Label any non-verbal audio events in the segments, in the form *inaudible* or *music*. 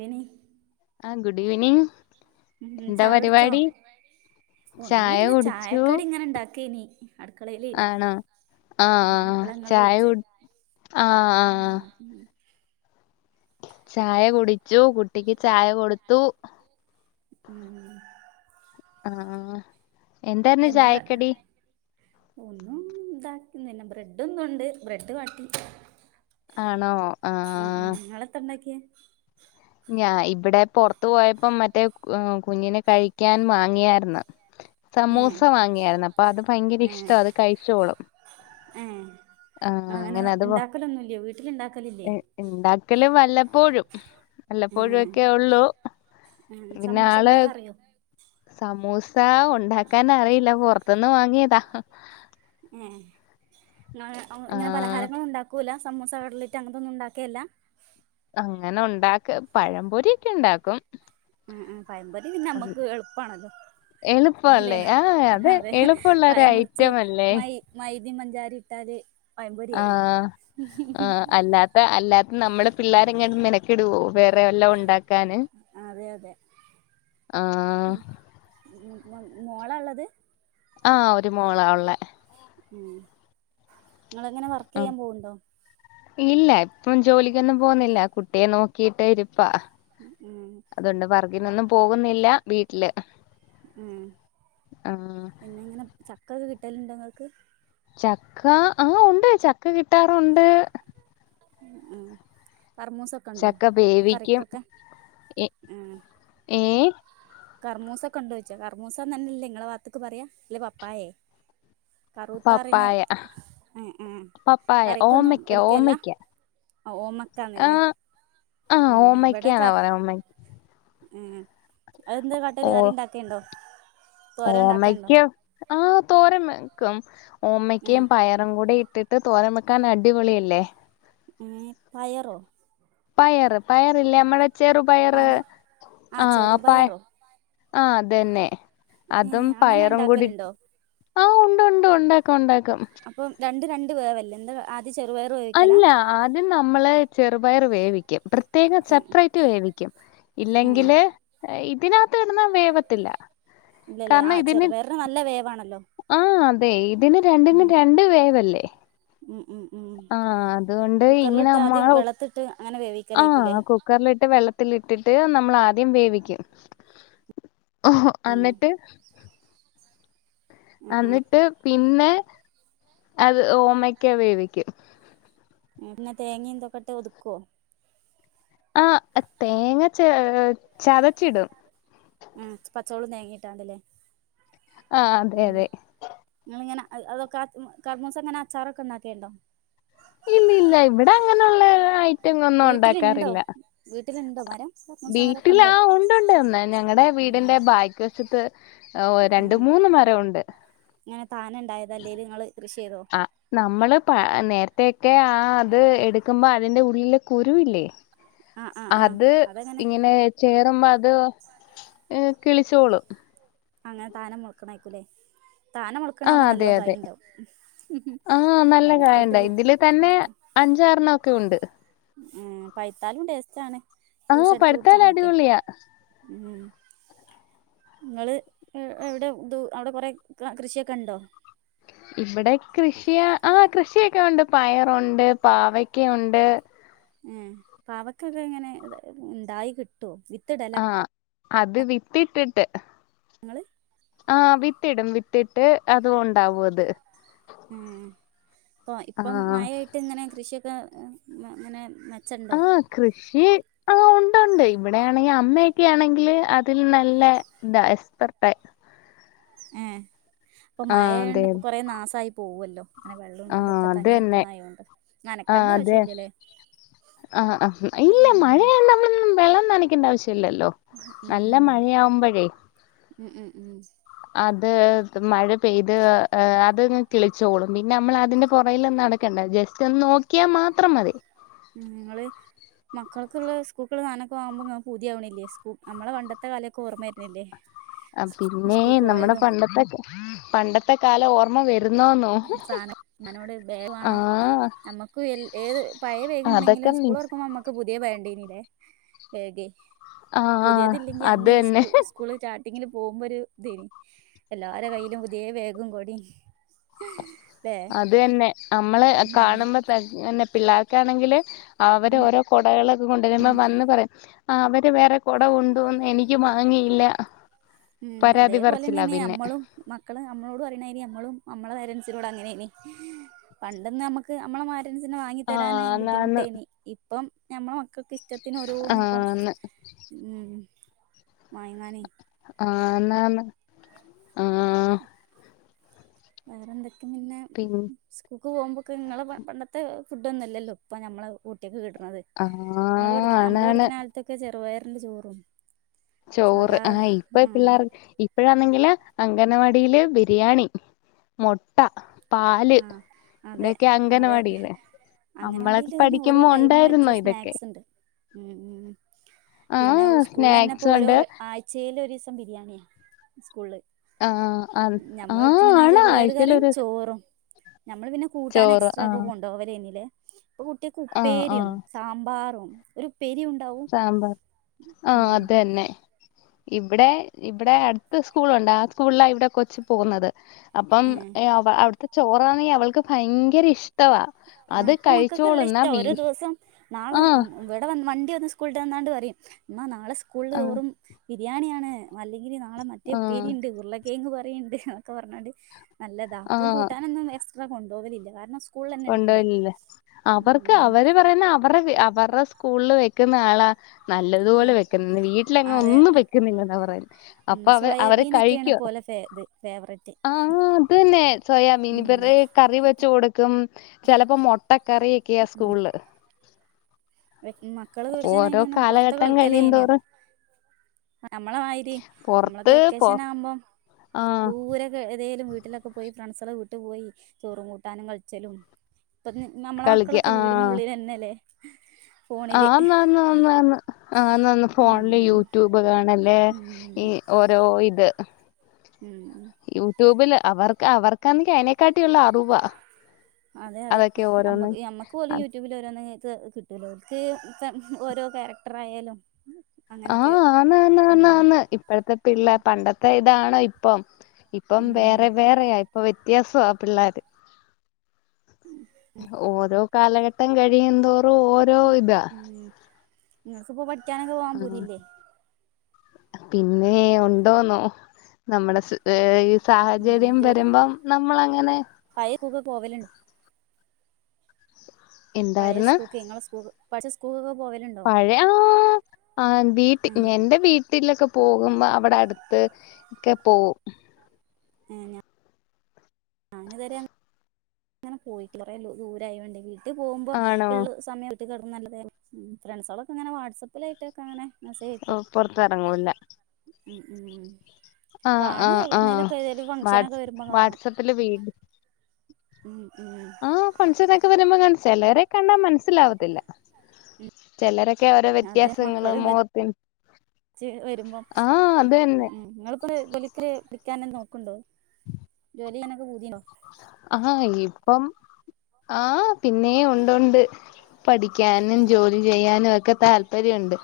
Any ആ good evening. ഉം ചായട്ച്ചോ? ചായ ഒന്നുല്ല കുടിച്ചു ചായക്കടി ഇങ്ങനെ ഇണ്ടാക്കേനി. അട്ക്കളേലേനി. ആണോ ആ ആ മ് അപ്പള ങ്ങള് ചായ വിൾചേ. കുടി ആ ആ ചായ കുടിച്ചു കുട്ടിക്ക് ചായ കൊടുത്തു. ഉം. ആഹ് എന്തായിരുന്നു എന്താ ചായക്കടി? ഒന്നും ണ്ടാക്ക്ന്നില്ല ബ്രെഡുംന്നുണ്ട്‌ ബ്രെഡ്‌ വാട്ടി. ആണോ ആ മ് മ് ങ്ങളെത്താണ്ടാക്കിയെ? ഞാ ഇവിടെ പൊർത്ത് പോയപ്പോ മറ്റേ കുഞ്ഞിനെ കഴിക്കാൻ വാങ്ങിയാര്ന്ന്. *inaudible* സമൂസ വാങ്ങിയാര്ന്ന് അപ്പൊ അത് ഭയങ്കര ഇഷ്ട അത് കഴിച്ചോളും. ഏ ഇങ്ങള് അങ്ങനെ ഇ ണ്ടാക്കലൊന്നുല്ലെ വീട്ടില് ഇ ണ്ടാക്കലില്ലേ? ഇണ്ടാക്കല് വല്ലപ്പോഴും. വല്ലപ്പോഴും ഏഹ് ഒക്കെ ഒള്ളൂ ഏഹ് പിന്നെ സമൂസ ആള് ഇണ്ടാക്കാൻ അറിയോ സമൂസ ഉണ്ടാക്കാൻ അറിയില്ല പുറത്ത്ന്ന് വാങ്ങിയതാ. ഏ ഇങ്ങ ഇങ്ങനെ ആഹ് പലഹാരങ്ങളൊ ഉണ്ടാ കൂല സമൂസ കട്ലറ്റ് അങ്ങനൊന്നുംണ്ടാക്കേല്ല അങ്ങനെ ഉണ്ടാക്ക പഴംപൊരിക്കെ ഉണ്ടാക്കും ഉം ഉ പയമ്പൊരി പിന്നെ നമ്മക്ക് എളുപ്പാണല്ലൊ അല്ലെ എളുപ്പല്ലേ ആഹ് അത് അതെ എളുപ്പമുള്ള ഒരു പഴം മുറിച്ച് ഐറ്റം അല്ലേ മൈ മൈദയും പഞ്ചാരയും ഇട്ടാല് പയമ്പൊരി ആയി ആഹ് ആഹ് അല്ലാത്ത അല്ലാത്ത നമ്മള് പിള്ളേരെങ്ങാനും മെനക്കിടുവോ വേറെ വല്ലാം ഉണ്ടാക്കാന് അതെ അതെ ആഹ് മോള ഉള്ളത് ആഹ് ഒരു മോളാ ഉള്ളേ ഉം നിങ്ങളെങ്ങനെ വർക്ക് ഉം ചെയ്യാൻ പോവുണ്ടോ ഇല്ല ഇപ്പ ജോലിക്കൊന്നും പോന്നില്ല കുട്ടിയെ നോക്കിട്ട് ഇരിപ്പാ ഉം അതുകൊണ്ട് വർക്കിനൊന്നും പോകുന്നില്ല വീട്ടില് ഉം ആഹ് പിന്നെ ഇങ്ങനെ ചക്ക ഒക്കെ കിട്ടലുണ്ടോ നിങ്ങൾക്ക് ചക്ക ആഹ് ഉണ്ട് ചക്ക കിട്ടാറുണ്ട് ഉം കർമോസം ക്കണ്ടോ ചക്ക വേവിക്കും കറിക്കൊക്കെ ഉ ഏ കർമൂസ ക ണ്ട് വെച്ചോ കർമൂസന്നെ ഇല്ലെ നിങ്ങളെ ഭാഗത്തക്ക് പറയാ അല്ലെ പപ്പായേ കറൂത്താറിന് പപ്പായ ഉ ഉ പപ്പായ എക്കൊന്നും ഓമയ്ക്ക എടുക്കേല്ല ഓമയ്ക്ക ആ ആ ഓമക്കാന്നല്ലെ ആ ഉം ഇവിടക്ക ഓമയ്ക്കാന്നാ പറയാ ഓമ ഉം അതെന്താ കാ മട്ടരു ഓ കറി ഉണ്ടാക്കിയുണ്ടൊ തോര ഉണ്ടാക്കിയുണ്ടൊ ആഹ് തോരൻ വെക്കും ഉം ഓമ്മക്കയും പയറും കൂടി ഇട്ടിട്ട് തോരൻ വെക്കാൻ അടിപൊളി അല്ലെ ഏഹ് പയറൊ പയറ് പയറില്ലേ നമ്മടെ ചെറു പയറ് ആന്ന് ആ ആഹ് പയ ചെറുപയറോ ആ അതന്നെ അതും ഏഹ് അങ്ങനെ പയറും കൂടി ഇണ്ടാക്കലുണ്ടോ ആഹ് ഉണ്ട് ഉണ്ട് ഉണ്ടാക്കും ഉണ്ടാക്കും അപ്പം രണ്ട് രണ്ട് വേവല്ലെ എന്താ ആദ്യ ചെറുപയറ് വേ അല്ല ആദ്യം നമ്മള് ചെറുപയർ വേവിക്കും പ്രത്യേകം ഉം സെപ്പറേറ്റ് വേവിക്കും ഉം ഇല്ലെങ്കിൽ ഇതിനകത്ത് കെടന്ന വേവത്തില്ല കാരണം ഇതിന് വാണല്ലൊ ആ അതെ ഇതിന് രണ്ടിനും രണ്ട് വേവല്ലേ ഉം ഉം ഉം ആഹ് അതുകൊണ്ട് ഇങ്ങനെ കുക്കറിലിട്ട് ആദ്യം അമ്മള വെള്ളത്തിട്ട് അങ്ങനെ ആഹ് വേവിക്കലേക്കൂലേ കൊ കുക്കറിലിട്ട് വെള്ളത്തിലിട്ടിട്ട് നമ്മൾ ആദ്യം വേവിക്കും ഓഹൊ അന്നിട്ട് ആ ആ അന്നിട്ട് പിന്നെ അത് ഓമക്ക വേവിക്കും പിന്നെ തേങ്ങയും ഇന്തൊക്കെട്ട് ഒതുക്കുവൊ ആഹ് തേങ്ങ ച ചതച്ചി ഇടും ഉം പച്ചോളം തേങ്ങിട്ടാണ്ടല്ലേ ആഹ് അതെ ഉം അതെ നിങ്ങള് ഇങ്ങനെ അതൊക്കെ കർമൂസ അങ്ങനെ അച്ചാറൊക്കെ ഉണ്ടാക്കിയണ്ടോ ഇല്ല ഇല്ല ഇവിടെ അങ്ങനെയുള്ള ഐ വീട്ടിലുണ്ടോ വീട്ടിലുണ്ടോ മരം കർമൂസ മരമൊക്കെ വീട്ടിലാ ഉണ്ടോ ഉണ്ടുണ്ട്ന്ന് ഞങ്ങളടെ ഉം വീടിന്റെ ബാക്ക് വശത്ത് ഓ രണ്ട് ഉം മൂന്ന് മരംണ്ട് ഇങ്ങനെ താനെ ഉണ്ടായതാ അല്ലേല് നിങ്ങള് കൃഷി ചെയ്തോ ആ നമ്മള് പ നേരത്തേക്കെ ആ അത് എടുക്കുമ്പോ അതിന്റെ ഉള്ളിലെ കുരുവില്ലേ ആ ആ ആ അത് അതെങ്ങനെ ഇങ്ങനെ ചേറുമ്പ അത് അഹ് കിളിച്ചോളും അങ്ങനെ താനം മുളക്കണ ആയ്ക്കൂലേ താനെ ആ മുളക്കണാവുമ്പോ അതെ നല്ലോ അതെ കായിണ്ടാവും ആ മെനക്കെട്ട് അഞ്ചാറണ്ണവൊക്കെ ഉണ്ട് ഉം പഴ്ത്താലും ടേസ്റ്റാണ് ആ ജ്യൂസ് അടിച്ച് പഴുത്താൽ കുടിച്ചാനൊക്കെ അടിപൊളിയാ ഉം ഇങ്ങള് എഹ് എവിടെ ദൂ അവിടെ കൊറെ ക കൃഷിയൊക്കെ എണ്ടോ ഇവിടെ കൃഷിയാ ആഹ് കൃഷിയൊക്കെ ഉണ്ട് പയറുണ്ട് പാവക്കുണ്ട് ഏഹ് പാവക്കൊക്കെ എങ്ങനെ ഇണ്ടായി കിട്ടുവോ വിത്തിടലാ ആഹ് അത് വിത്തിട്ടിട്ട് നിങ്ങള് ആഹ് വിത്തിടും വിത്തിട്ട് അത് ഒണ്ടാവും അത് ഉം ഇപ്പം ഇപ്പം ആ മയേ ട്ടിങ്ങനെ കൃഷിയൊക്കെ എഹ് മെ ഇങ്ങനെ മെച്ചെണ്ടോ ആഹ് കൃഷി ആഹ് ഒണ്ടൊണ്ട് ഇവിടെയാണെങ്കി അമ്മയൊക്കെ ആണെങ്കില് അതിൽ നല്ല ഇതാ എക്സ്പെർട്ടായി ഏഹ് ഇപ്പം ആഹ് അതെ മഴയായോണ്ട് ഇപ്പ കൊറെ നാസായി പോവല്ലോ ഇങ്ങനെ വെള്ളോം ആഹ് ഇതൊക്കെ അത് തങ്ങി തന്നെ നിക്കണ ആയോണ്ട് ആഹ് നനക്കണ്ട ആവശ്യം അതെ ഇല്ല്യാല്ലേ ആഹ് ആഹ് ഇല്ല മഴയായോണ്ട് നമ്മളൊന്നും വെള്ളം നനക്കണ്ട ആവശ്യവില്ലല്ലോ ഉം ഉം ഉം ഉം ഉം അത് മഴ പെയ്ത് അഹ് അതങ്ങ് കിളിച്ചോളും പിന്നെ നമ്മളതിന്റെ പുറകിലൊന്നും നട ക്കണ്ട ജസ്റ്റ് ഒന്ന് നോക്കിയാ മാത്രം മതി ഉം നിങ്ങള് മക്കൾ‌ക്കിള്ള സ്കൂക്കള് സാനൊക്കെ വാങ്ങുമ്പോ ഇങ്ങക്ക് കൊതിയാവണില്ലേ സ്കൂ നമ്മളെ പണ്ടത്തെ കാലൊക്കെ ഓർമ്മ വരണില്ലേ ആഹ് പിന്നേ നമ്മടെ പണ്ടത്തെ പണ്ടത്തെ കാലം ഓർമ്മ വ രുന്നോന്നോ സാധനം ആഹ് ക്കു എൽ ഏത് പഴേ ബേഗ് ഇണ്ടെങ്കിലും അതൊക്കെ സ്കൂൾ മിസ് തൊറക്കുമ്പോ നമ്മക്ക് പുതിയ വേണ്ടീനില്ലേ ബേഗ് ആഹ് പുതിയതില്ലെങ്കി അത് അന്ന് തന്നെ സ്കൂ സ് കൂളില് സ്റ്റാർട്ടിങ്ങില് പോകുമ്പോ ഒരു ഇതെയ്‌നി എല്ലാര കയ്യിലും പുതിയ ബേഗും കൊടേം അതന്നെ നമ്മള് ഉം കാണുമ്പ തന്നെ പിള്ളേർക്കാണെങ്കില് അവര് ഓരോ കുടകളൊക്കെ കൊണ്ടുവരുമ്പ വന്ന് പറയും ആഹ് അവര് വേറെ കുട കൊണ്ട് വന്ന് എനിക്ക് വാങ്ങിയില്ല ഉം പരാതി പറച്ചില്ല അതേപോലെന്നേണ് പിന്നെ ഞമ്മളും മക്കള് നമ്മളോട് പറയണായി നമ്മളും നമ്മളെ പേരൻസിനോട് അങ്ങനേനി പണ്ടന്ന് നമ്മുക്ക് നമ്മളെ മാ പേരന്റ്സിന് വാങ്ങി തരാന് ആന്നാന്ന് ബുദ്ധിമുട്ടേനി ഇപ്പം ഞമ്മടെ മക്കക്ക് ഇഷ്ട്ട ത്തിനോരോന്നിപ്പം ആന്ന് ഉം വയങ്ങാനേ ആന്നാന്ന് ആഹ് വേറെന്തെക്കെ പിന്നെ പിൻ സ്കൂൾക്ക് പോകുമ്പോക്കെ നിങ്ങളെ പ പണ്ടത്തെ ഫുഡ് ഒന്നും അല്ലല്ലോ ഇപ്പൊ ഞമ്മള കുട്ടിയക്ക് കിട്ടണന്നത് ആഹ് ആണാണ് ത്തെക്കെ ചെറുപയറിന്റെ ചോറും. ചോറ് സാധാ ആഹ് ഇപ്പ ആഹ് പിള്ളേർക്ക് ഇപ്പഴാന്നെങ്കില് അംഗനവാടിയില് ബിരിയാണി മുട്ട ആഹ് അതെ അതെ. അംഗനവാടിയില് നമ്മളൊക്കെ അങ്ങനവാടയില് അയ്ന് ഓരോ പഠിക്കുമ്പോ ടൈമ് വെച്ച് ഉണ്ടായിരുന്നോ ഇതൊക്കെ സ്നാക്സിണ്ട് ഉം പിന്ന ഔ ആഹ് സ്കൂൾലന്നെ. സ്നാക്സ് ഇപ്പോരോ ഉണ്ട് ആഴ്ച്ചേല് ഒരു ദിവസം ബിരിയാണിയാ സ്കൂൾല് ആഹ് ആഹ് ഞമ്മള് ആഹ് പഠിച്ചിനന്ന് ആണ് ചെറുപയർ ആഴ്ചയിൽ കറിം ഒരു ദിവസം ചോറും. നമ്മള് പിന്നെ കൂട്ടാന് ചോറ് എക്സ്ട്രാ ഒക്കെ ആഹ് കൊണ്ടോവലേനി ലേ ഇപ്പൊ കുട്ടിയക്ക് ആഹ് ഉപ്പേരിം ആഹ് സാമ്പാറും ഒരു ഉപ്പേരിയുണ്ടാവും. സാമ്പാർ ആ അതെന്നെ. ഇവടെ ഇവടെ അട്ത്ത സ്കൂളുണ്ട് ആ സ്കൂൾല ഇവടെ കൊച്ച് പോവുന്നത്. അപ്പം ഏഹ് അവ്ട്ത്തെ ചോറാണെങ്കി അവൾക്ക് ഭയങ്കര ഇഷ് ആ ഇപ്പൊ മക്കൾക്കെല്ല ഇഷ്ട വീ ഓരോ ദിവസം നാളെ. ആഹ് ഇവടെ വ മണ്ടി വന്ന് സ്കൂൾ ട്ട് വന്നാണ്ട് പറിം മ്മാ നാളെ സ്കൂൾള് ആഹ് വെറും ബിരിയാണിയാണ് അല്ലെങ്കില് നാളെ മറ്റേ ആഹ് ഉപ്പേരിയ്ണ്ട് ഉർളകെങ്ങ് പറീണ്ട് ന്നക്കെ പർഞ്ഞാണ്ട്. നല്ലതാ ഇപ്പൊ ആഹ് കൂട്ടാനൊന്നും എക്സ്ട്രാ കൊണ്ടോവലില്ല കാരണം. സ്കൂളിൽ തന്നെ ഉണ്ടല്ലോ കൊണ്ടോവലില്ല അവർക്ക് ഉം അവര് പറയുന്ന അവര്ടെ അവര സ്കൂൾല് വെക്കുന്ന ആളാ. നല്ലതുപോലെ വെക്കുന്ന് വീട്ടിലങ്ങും അതെ ഒന്നും വെക്കുന്നില്ലെന്നാ പറയ ഉം അപ്പ അവ അവര് സോയാബീനൊക്കെയാണ് കഴിക്കൊ പോലെ ഫേ ഇത് ഫേവററ്റ് ആ അതന്നെ സോയാബീൻ ഇവര്ടെ ഉം കറി വെച് കൊടു ക്കും ചെലപ്പോ മൊട്ടക്കറി ഒക്കെയ സ്കൂൾല്. മക്കള് *unintelligible* ഓരോ ഇങ്ങനെ പോർത്ത് ഒക്കെ കാലഘട്ടം കളിക്കലേനിയോ കഴിയുന്തോറും നമ്മളെമായിരി നമ്മളക്കെ പൊറത്ത് പൊ വെക്കേഷന ആവുമ്പം ആഹ് ദൂരെ. എതേലും വീട്ടിലൊക്കെ പോയി ഫ്രണ്ട്സളെ വീട്ട് പോയി ചോറും കൂട്ടാനും കൾച്ചലും. *unintelligible* നമ്മളെ കളിക്ക മക്കളൊക്കെ വീടിനുള്ളിലന്നെ ലെ ആന്നന്നന്നന്ന് ആന്നന്ന് ഫോൺല് ഉം യൂട്യൂബ് കാണല്. ഉം ഈ ഓരോ ഇത്. ഉം യൂട്യൂബ് ല് അവർക്ക് അവർക്കാണെങ്കി അയിനെക്കാട്ടിയുള്ള അറ് വാ അതെ അതെ അമ്മക് ഈ അമ്മ ക്ക് ഓല് യൂട്യൂബില് ഓരോന്ന് ക് കിട്ടോല്ലോ ഓൽക്ക് ഓരോ ക്യാരക്ടർ ആയാലോ ആ ആന്ന് ന്നന്ന ആന്ന് ഇപ്പഴത്തെ പിള്ള പണ്ടത്തെ ഇതാണോ ഇപ്പം. ഇപ്പം ഉം വേറെ വേറെയാ ഇപ്പ വ്യത്യാസ പിള്ളേര്. ഓരോ കാലഘട്ടം കഴിയുംന്തോറും ഓരോ ഇതാ. ഉം ഇങ്ങക്ക്പ്പോ പഠിക്കാനൊക്കെ പോവാൻ ആഹ് പൂതില്ലേ. പിന്നെ ഉണ്ടോന്നോ നമ്മളെ സ് ഏ ഈ സാഹചര്യം വരുമ്പം നമ്മളങ്ങനെ. പയെ സ്കൂക്ക് പോവല്ണ്ടോ പയെ എന്തായിരുന്നു സ്കൂക്കെ ഇങ്ങളെ സ്കൂക് പഠിച്ച സ്കൂൾക്കൊക്കെ പോവല്ണ്ട്. പഴയആ ആ വീട്ടി ഉം എന്റെ വീ ട്ടിലൊക്കെ പോകുമ്പോ അവടെ അട്ത്ത് ഒക്ക പോവും. ഏ ഞ ഞാന് ഇതരെ അങ്ങനെ പോയിട്ടില്ല കൊറേ ദൂരായോണ്ടേ വീട്ട് പോവുമ്പം ആണോ ഇള്ള സമയം. *unintelligible* ഉം ഫ്രണ്ട്സോളൊക്കെങ്ങന വാട്സആപ്പിലായിട്ടൊക്കെ അങ്ങനെ. മെസേയയ്ക്കും പൊറത്തെറങ്ങൂല ഉം. ഉം ആഹ് കാണും ആഹ് എവ്ട്ന്നേലോക്കെ ഏതേലും ഫംഗ്ഷനോക്കെ വരുമ്പം കാണും. ത്തല്ല വീട്. ഉം ഉം ആ ഫംഗ്ഷന്ക്കെ വരുമ്പം ക ചെലരെ കണ്ടാ മൻസ്സിലാവത്തില്ല. ചെലരെക്കെ ഓരോ വ്യത്യാസങ്ങള് മൊഖത്തിൻ ച്ച് വരുമ്പം അത് തന്നെ ഉം ഇങ്ങള്പ്പോ ജോലിക്ക് പഠിക്കാന് ‌നോക്ണ്ടോ ജോലി ചെയ്യാനൊക്കെ പൂതി ണ്ടോ ആ ഹ ഇപ്പം ആ പിന്നെ ഉണ്ട് ണ്ട്. പഠിക്കാനും ഉം ജോലി ചെയ്യാനു ഒക്കെ താല്പര്യണ്ട്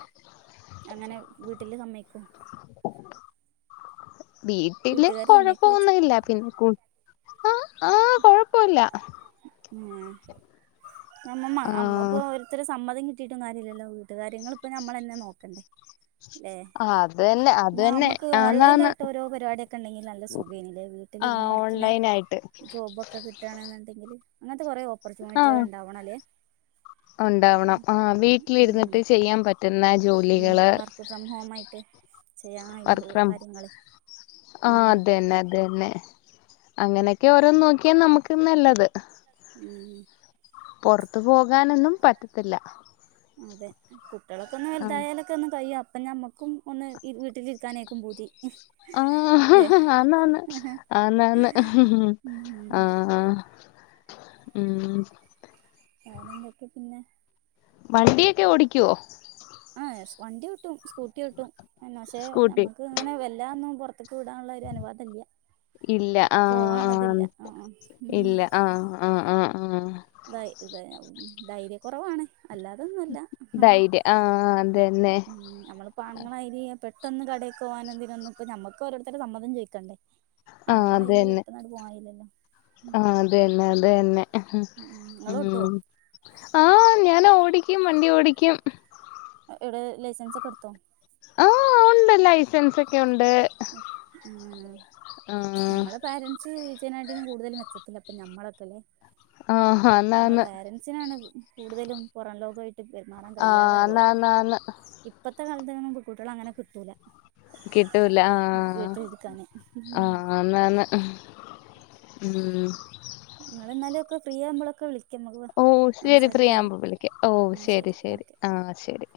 അങ്ങനെ വീട്ട്ല് സമ്മയ്ക്കോ വീട്ടില് വീട്ടുകാര് സമ്മയ്ക്കോയ്ച്ച കൊഴപ്പൊന്നുല്ല പിന്നെ കു ആ ആ കൊഴപ്പല്ല ഉം. അമ്മമ്മ അമ്മു ഇപ്പോ ആഹ് ഒരോരുത്തരെ സമ്മതം കിട്ടിട്ടും കാര്യല്ലല്ലോ. വീട്ടുകാര്യങ്ങള്പ്പോ നമ്മളെന്നെ നോക്കണ്ടേ? ല്ലേ? അത് തന്നെ അത് ന്നാ തന്നെ നമ്മക്ക് ആന്നാന്ന് ഓൺലൈനായിട്ട് ഓരോ പരിപാടിയൊക്കെണ്ടെങ്കി നല്ല സുഖായിനെല്ലേത്? ആഹ് ഓൺലൈൻ ആയിട്ട്. ജോബൊക്കെ കിട്ടണെന്നുണ്ടെങ്കില്. അങ്ങനത്തെ കൊറെ ഓപ്പർച്യൂണിറ്റികൾ ആഹ് ഉണ്ടാവണം ല്ലേ? ഉണ്ടാവണം ആഹ് ഉം വീട്ടിലിരുന്നിട്ട് ചെയ്യാൻ പറ്റുന്ന ഉം. ജോലികള് വർക്ക് ഫ്രം ഹോം ആയിട്ട്. ചെയ്യാൻ കയ്യണ വർക്ക് ഫ്രം കാര്യങ്ങള് ആഹ്. ഉം അതന്നെ അതന്നെ. അങ്ങനെയൊക്കെ ഓരോന്ന് നോക്കിയാ നമ്മക്കും നല്ലത്. ആഹ് ഉം പൊറത്തു പോകാനൊന്നും പറ്റത്തില്ല അതെ. കുട്ട്യാളൊക്കെ ഒന്ന് ആഹ് വലുതായാല് ക്കേ ഒന്ന് കയ്യും. അപ്പ ഞമ്മക്കും ഒന്ന് ഈ വീട്ടിലിരിക്കാനേര്ക്കും പൂതി. അല്ലെ ആഹ് ആന്നാആന്ന് ആന്നാആന്ന്. ആഹ് ഉം ആഹ് ഉം ഉം. വേറെന്തൊക്കെ പിന്നെ? വണ്ടിയെക്കെ ഓടിക്ക്വോ? ആഹ് യെസ്. വണ്ടി ഓട്ടും സ്കൂട്ടി ഓട്ടും. എന്ന പക്ഷേ സ്കൂട്ടി നമ്മക്ക് അങ്ങനെ വല്ലാതൊന്നും പൊറത്തേക്ക് വിടാനുള്ള ഒരു അനുവാദല്ല്യാ. ഇല്ല. ആഹ് ആഹ്. ആ ആ. ഇല്ല. ആഹ് ആഹ് ആഹ് ആഹ്. ഇതായി ഇതായി. ധൈര്യക്കൊറവാണ്. അല്ലാതൊന്നു അല്ല. ധൈര്യ ആഹ് അതന്നെ. ഉം ഞമ്മള്. പ്പ ആണുങ്ങളായിരി പെട്ടന്ന് കടയിക്ക് പോവാനും ഇതിനനൊന്ന്ക്കും ഞമ്മക്കും ഓരോരുത്തരുടെ സമ്മതം ചോയിക്കണ്ടേ? ആഹ് ആണുങ്ങള മായ്രി അതന്നെ പെട്ടെന്ന് അങ്ങ്ട് പോവാൻകയില്ലല്ലോ. ആഹ്. അത് തന്നെ. അത് തന്നെ ഉം നിങ്ങള് ഓട്ടുവോ ഉം. ആഹ് ഞാൻ ഓടിക്കും. വണ്ടി ഓടിക്കും. എവടെ ലൈസൻസ് ഒക്കെടുത്തോ? ആഹ് ഉണ്ട് ലൈസൻസൊക്കെ ഉണ്ട്. ഉം. ആഹ് നമ്മളെ പാരൻ സ് ജീവിച്ചേനാട്ടിം കൂടുതലും മെച്ചത്തിലാപ്പ ഞമ്മളൊക്കെല്ലേ? ആഹ് നമ്മളെ ആന്നാന്ന് പാരന്റ് സ്നാണ് കൂടുതലും പൊറം ലോകായിട്ട് പെരുമാറാൻ ആഹ് കഴിയാതാ പോയത്. ആന്നാന്നാന്ന് ഇപ്പത്തെ കാലത്തൊങ്ങനോന്നും പ് കുട്ട്യോളങ്ങനെ കിട്ടൂല. കിട്ടൂല ആഹ് വീട്ടിലിരിക്കാന് ആഹ്. ആഹ് അന്നാന്ന്. ഉം. ഉം ങ്ങള്ങ്ങനൊക്കെ ഫ്രീ ആമ്പോളൊക്കെ വിളി ഓഹ് ശരി. ഫ്രീയാമ്പ വിളിക്കാ. ഓഹ് എന്നാ ശരി ശരി. ഓക്കെ ആഹ് ശരി.